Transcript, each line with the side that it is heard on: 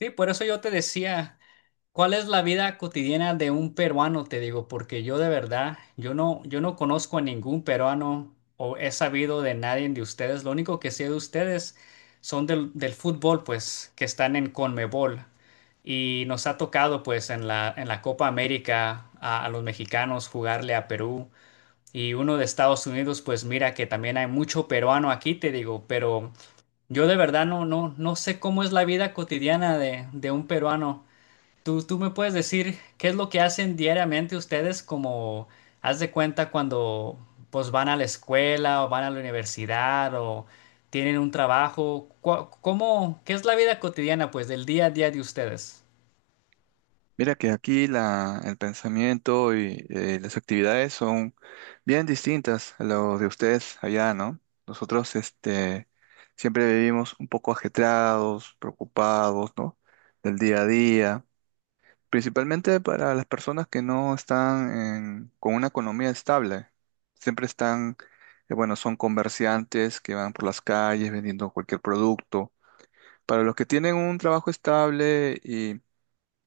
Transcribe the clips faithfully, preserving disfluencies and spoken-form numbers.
left: Sí, por eso yo te decía, ¿cuál es la vida cotidiana de un peruano? Te digo, porque yo de verdad, yo no, yo no conozco a ningún peruano o he sabido de nadie de ustedes. Lo único que sé de ustedes son del, del fútbol, pues, que están en Conmebol. Y nos ha tocado, pues, en la, en la Copa América a, a los mexicanos jugarle a Perú. Y uno de Estados Unidos, pues mira que también hay mucho peruano aquí, te digo, pero yo de verdad no, no, no sé cómo es la vida cotidiana de, de un peruano. ¿Tú, tú me puedes decir qué es lo que hacen diariamente ustedes como, haz de cuenta cuando pues van a la escuela o van a la universidad o tienen un trabajo? Cua- ¿Cómo, qué es la vida cotidiana pues del día a día de ustedes?
right: Mira que aquí la, el pensamiento y eh, las actividades son bien distintas a lo de ustedes allá, ¿no? Nosotros este, siempre vivimos un poco ajetreados, preocupados, ¿no? Del día a día, principalmente para las personas que no están en- con una economía estable. Siempre están, eh, bueno, son comerciantes que van por las calles vendiendo cualquier producto. Para los que tienen un trabajo estable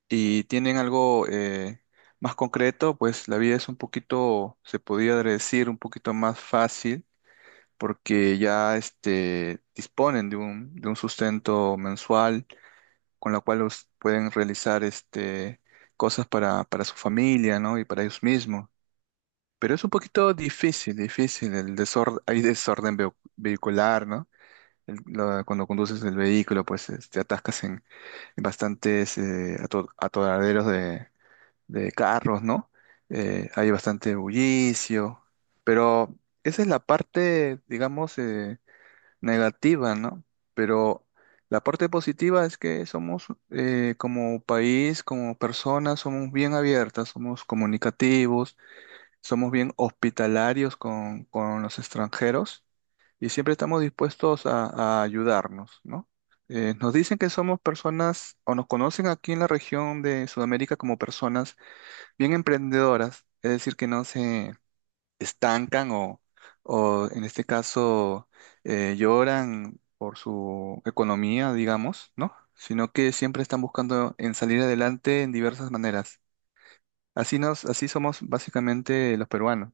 right: y tienen algo eh, más concreto, pues la vida es un poquito, se podría decir, un poquito más fácil porque ya este, disponen de un, de un sustento mensual con la cual los pueden realizar este, cosas para, para su familia, ¿no? Y para ellos mismos. Pero es un poquito difícil, difícil, el desorden, hay desorden veu- vehicular, ¿no? El- la- cuando conduces el vehículo, pues eh, te atascas en, en bastantes eh, ato- atoraderos de carros, ¿no? Eh, hay bastante bullicio, pero esa es la parte, digamos, eh, negativa, ¿no? Pero la parte positiva es que somos eh, como país, como personas, somos bien abiertas, somos comunicativos, somos bien hospitalarios con, con los extranjeros y siempre estamos dispuestos a, a ayudarnos, ¿no? Eh, nos dicen que somos personas, o nos conocen aquí en la región de Sudamérica como personas bien emprendedoras, es decir, que no se estancan o, o en este caso eh, lloran por su economía, digamos, ¿no? Sino que siempre están buscando en salir adelante en diversas maneras. Así nos, así somos básicamente los peruanos.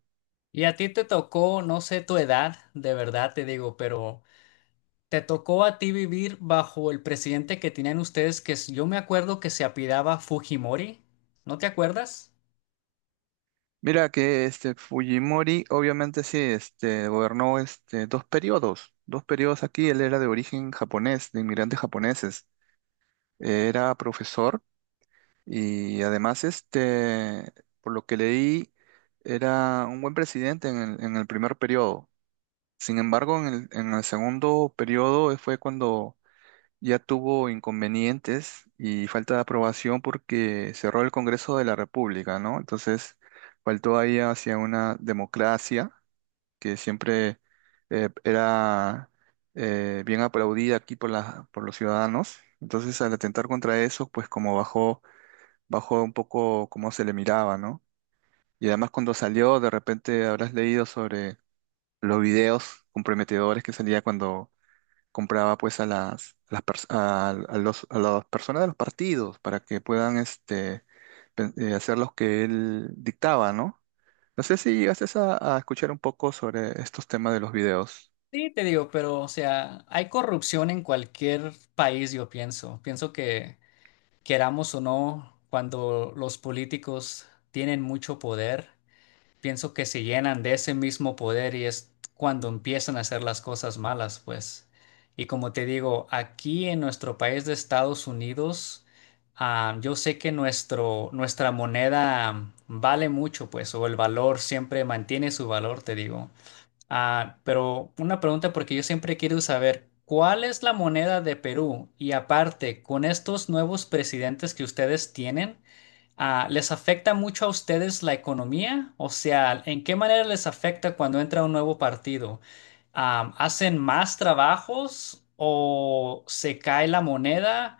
left: Y a ti te tocó, no sé tu edad, de verdad te digo, pero te tocó a ti vivir bajo el presidente que tenían ustedes, que es- yo me acuerdo que se apellidaba Fujimori. ¿No te acuerdas?
right: Mira que este Fujimori obviamente sí, este, gobernó este, dos periodos, dos periodos aquí. Él era de origen japonés, de inmigrantes japoneses, era profesor. Y además, este, por lo que leí, era un buen presidente en el, en el primer periodo. Sin embargo, en el, en el segundo periodo eh, fue cuando ya tuvo inconvenientes y falta de aprobación porque cerró el Congreso de la República, ¿no? Entonces, faltó ahí hacia una democracia que siempre eh, era eh, bien aplaudida aquí por la, por los ciudadanos. Entonces, al atentar contra eso, pues como bajó bajó un poco cómo se le miraba, ¿no? Y además cuando salió, de repente habrás leído sobre los videos comprometedores que salía cuando compraba pues a las, a las, pers- a- a los- a las personas de los partidos para que puedan este, pen- eh, hacer los que él dictaba, ¿no? No sé si llegaste a, a escuchar un poco sobre estos temas de los videos.
left: Sí, te digo, pero o sea, hay corrupción en cualquier país, yo pienso. Pienso que queramos o no, cuando los políticos tienen mucho poder, pienso que se llenan de ese mismo poder y es cuando empiezan a hacer las cosas malas, pues. Y como te digo, aquí en nuestro país de Estados Unidos, ah, yo sé que nuestro, nuestra moneda vale mucho, pues, o el valor siempre mantiene su valor, te digo. Ah, pero una pregunta porque yo siempre he querido saber, ¿cuál es la moneda de Perú? Y aparte, con estos nuevos presidentes que ustedes tienen, ah, ¿les afecta mucho a ustedes la economía? O sea, ¿en qué manera les afecta cuando entra un nuevo partido? Am, ¿hacen más trabajos o se cae la moneda?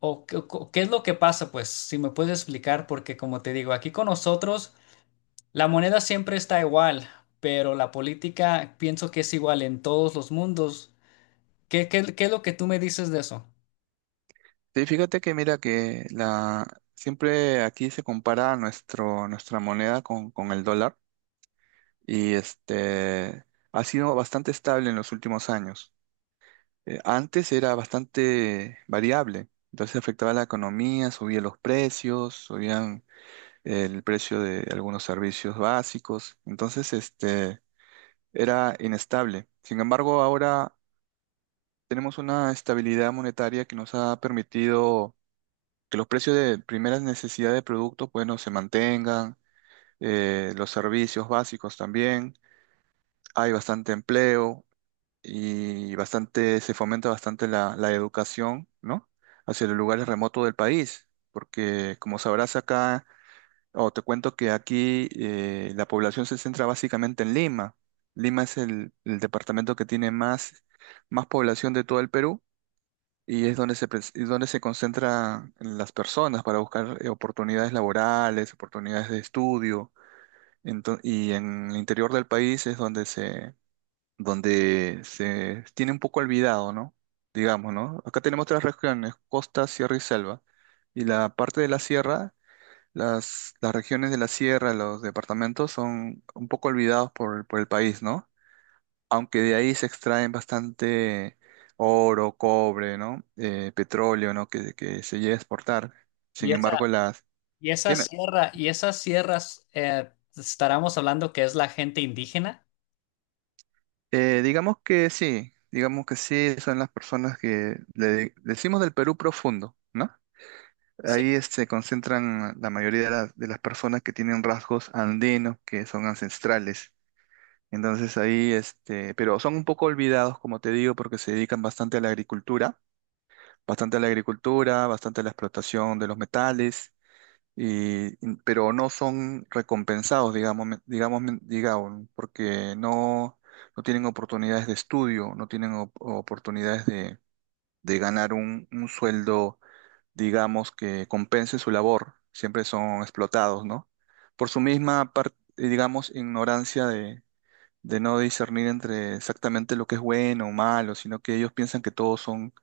left: ¿O qué, qué es lo que pasa? Pues si me puedes explicar, porque como te digo, aquí con nosotros… La moneda siempre está igual, pero la política pienso que es igual en todos los mundos. ¿Qué, qué- qué es lo que tú me dices de eso?
right: Sí, fíjate que mira que la, siempre aquí se compara nuestro, nuestra moneda con, con el dólar. y este Ha sido bastante estable en los últimos años. Eh, antes era bastante variable, entonces afectaba la economía, subían los precios, subían el precio de algunos servicios básicos, entonces este era inestable. Sin embargo, ahora tenemos una estabilidad monetaria que nos ha permitido que los precios de primeras necesidades de productos, bueno, se mantengan, eh, los servicios básicos también, hay bastante empleo, y bastante, se fomenta bastante la, la educación, ¿no? Hacia los lugares remotos del país, porque como sabrás acá, o te cuento que aquí eh, la población se centra básicamente en Lima. Lima es el, el departamento que tiene más, más población de todo el Perú y es donde se, pres- es donde se concentran las personas para buscar eh, oportunidades laborales, oportunidades de estudio. Ento- y en el interior del país es donde se donde se tiene un poco olvidado, ¿no? Digamos, ¿no? Acá tenemos tres regiones, costa, sierra y selva. Y la parte de la sierra, las, las regiones de la sierra, los departamentos son un poco olvidados por, por el país, ¿no? Aunque de ahí se extraen bastante oro, cobre, ¿no? Eh, petróleo, ¿no? Que, que se llega a exportar.
left: Y
right: Sin
left: esa,
right: embargo, las...
left: y esa
right: Dime,
left: sierra, y esas sierras, eh, estaremos hablando que es la gente indígena.
right: eh, digamos que sí, digamos que sí, son las personas que le de- decimos del Perú profundo, ¿no?
left: Sí.
right: Ahí eh, se concentran la mayoría de, las de las personas que tienen rasgos andinos, que son ancestrales. Entonces ahí, este, pero son un poco olvidados, como te digo, porque se dedican bastante a la agricultura, bastante a la agricultura, bastante a la explotación de los metales, y, y- pero no son recompensados, digamos, me- digamos, me- digamos, porque no, no tienen oportunidades de estudio, no tienen op- oportunidades de, de ganar un, un sueldo digamos, que compense su labor. Siempre son explotados, ¿no? Por su misma, par- eh, digamos, ignorancia de, de no discernir entre exactamente lo que es bueno o malo, sino que ellos piensan que todos son,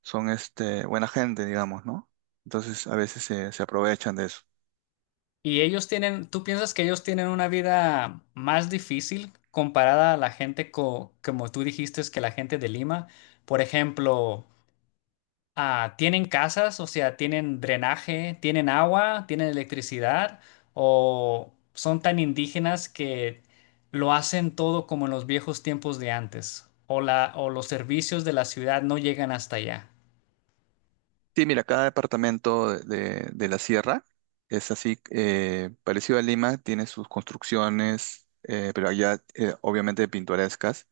right: son este, buena gente, digamos, ¿no? Entonces a veces se, se aprovechan de eso.
left: Y ellos tienen, ¿tú piensas que ellos tienen una vida más difícil comparada a la gente co- como tú dijiste, es que la gente de Lima? Por ejemplo, ah, ¿tienen casas? O sea, ¿tienen drenaje? ¿Tienen agua? ¿Tienen electricidad? ¿O son tan indígenas que lo hacen todo como en los viejos tiempos de antes? ¿O la, o los servicios de la ciudad no llegan hasta allá?
right: Sí, mira, cada departamento de, de- de la sierra es así, eh, parecido a Lima, tiene sus construcciones, eh, pero allá eh, obviamente pintorescas.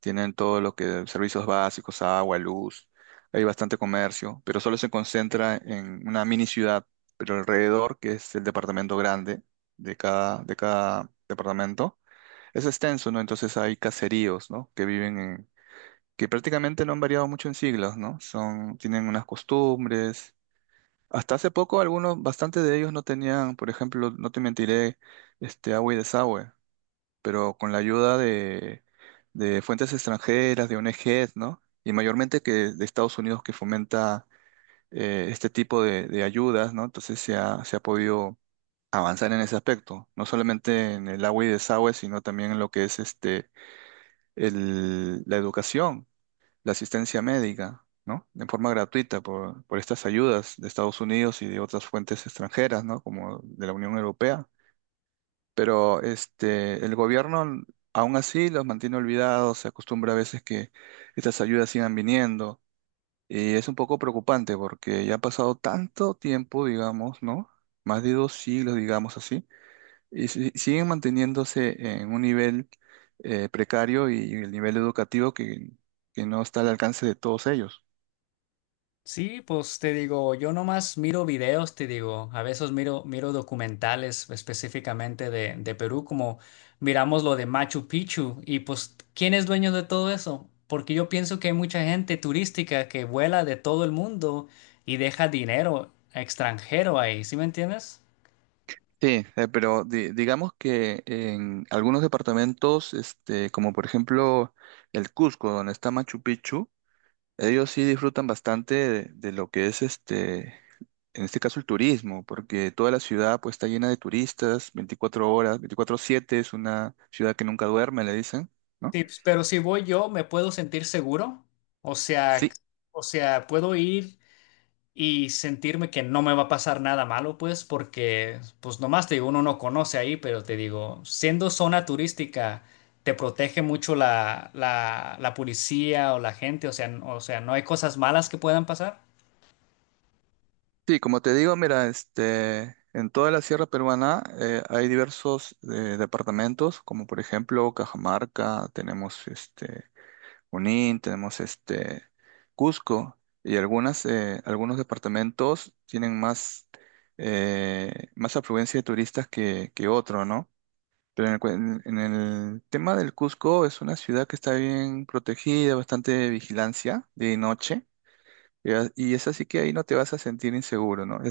right: Tienen todo lo que servicios básicos, agua, luz. Hay bastante comercio, pero solo se concentra en una mini ciudad, pero alrededor, que es el departamento grande de cada, de cada departamento, es extenso, ¿no? Entonces hay caseríos, ¿no? Que viven en, que prácticamente no han variado mucho en siglos, ¿no? Son, tienen unas costumbres. Hasta hace poco algunos, bastante de ellos no tenían, por ejemplo, no te mentiré, este agua y desagüe, pero con la ayuda de, de fuentes extranjeras, de O N G s, ¿no? Y mayormente que de Estados Unidos que fomenta eh, este tipo de, de ayudas, ¿no? Entonces se ha, se ha podido avanzar en ese aspecto, no solamente en el agua y desagüe, sino también en lo que es este, el- la educación, la asistencia médica, ¿no? De forma gratuita por, por estas ayudas de Estados Unidos y de otras fuentes extranjeras, ¿no? Como de la Unión Europea. Pero este, el gobierno aún así los mantiene olvidados, se acostumbra a veces que estas ayudas sigan viniendo y es un poco preocupante porque ya ha pasado tanto tiempo, digamos, ¿no? Más de dos siglos, digamos así, y si- siguen manteniéndose en un nivel eh, precario y el nivel educativo que, que no está al alcance de todos ellos.
left: Sí, pues te digo, yo nomás miro videos, te digo, a veces miro, miro documentales específicamente de, de Perú, como miramos lo de Machu Picchu, y pues, ¿quién es dueño de todo eso? Porque yo pienso que hay mucha gente turística que vuela de todo el mundo y deja dinero extranjero ahí, ¿sí me entiendes?
right: Sí, eh, pero di- digamos que en algunos departamentos, este, como por ejemplo el Cusco, donde está Machu Picchu, ellos sí disfrutan bastante de, de lo que es este, en este caso el turismo, porque toda la ciudad pues está llena de turistas, veinticuatro horas, veinticuatro siete, es una ciudad que nunca duerme, le dicen, ¿no?
left: Sí, pues, pero si voy yo, ¿me puedo sentir seguro? O sea,
right: Sí,
left: o sea, puedo ir y sentirme que no me va a pasar nada malo, pues, porque, pues, nomás te digo, uno no conoce ahí, pero te digo, siendo zona turística, te protege mucho la, la, la policía o la gente, o sea, n- o sea, no hay cosas malas que puedan pasar.
right: sí, como te digo, mira, este, en toda la sierra peruana eh, hay diversos eh, departamentos, como por ejemplo Cajamarca, tenemos este. Junín, tenemos este Cusco y algunas, eh, algunos departamentos tienen más, eh, más afluencia de turistas que, que otro, ¿no? Pero en el, cuen- en el tema del Cusco es una ciudad que está bien protegida, bastante vigilancia de noche, y a- y es así que ahí no te vas a sentir inseguro, ¿no?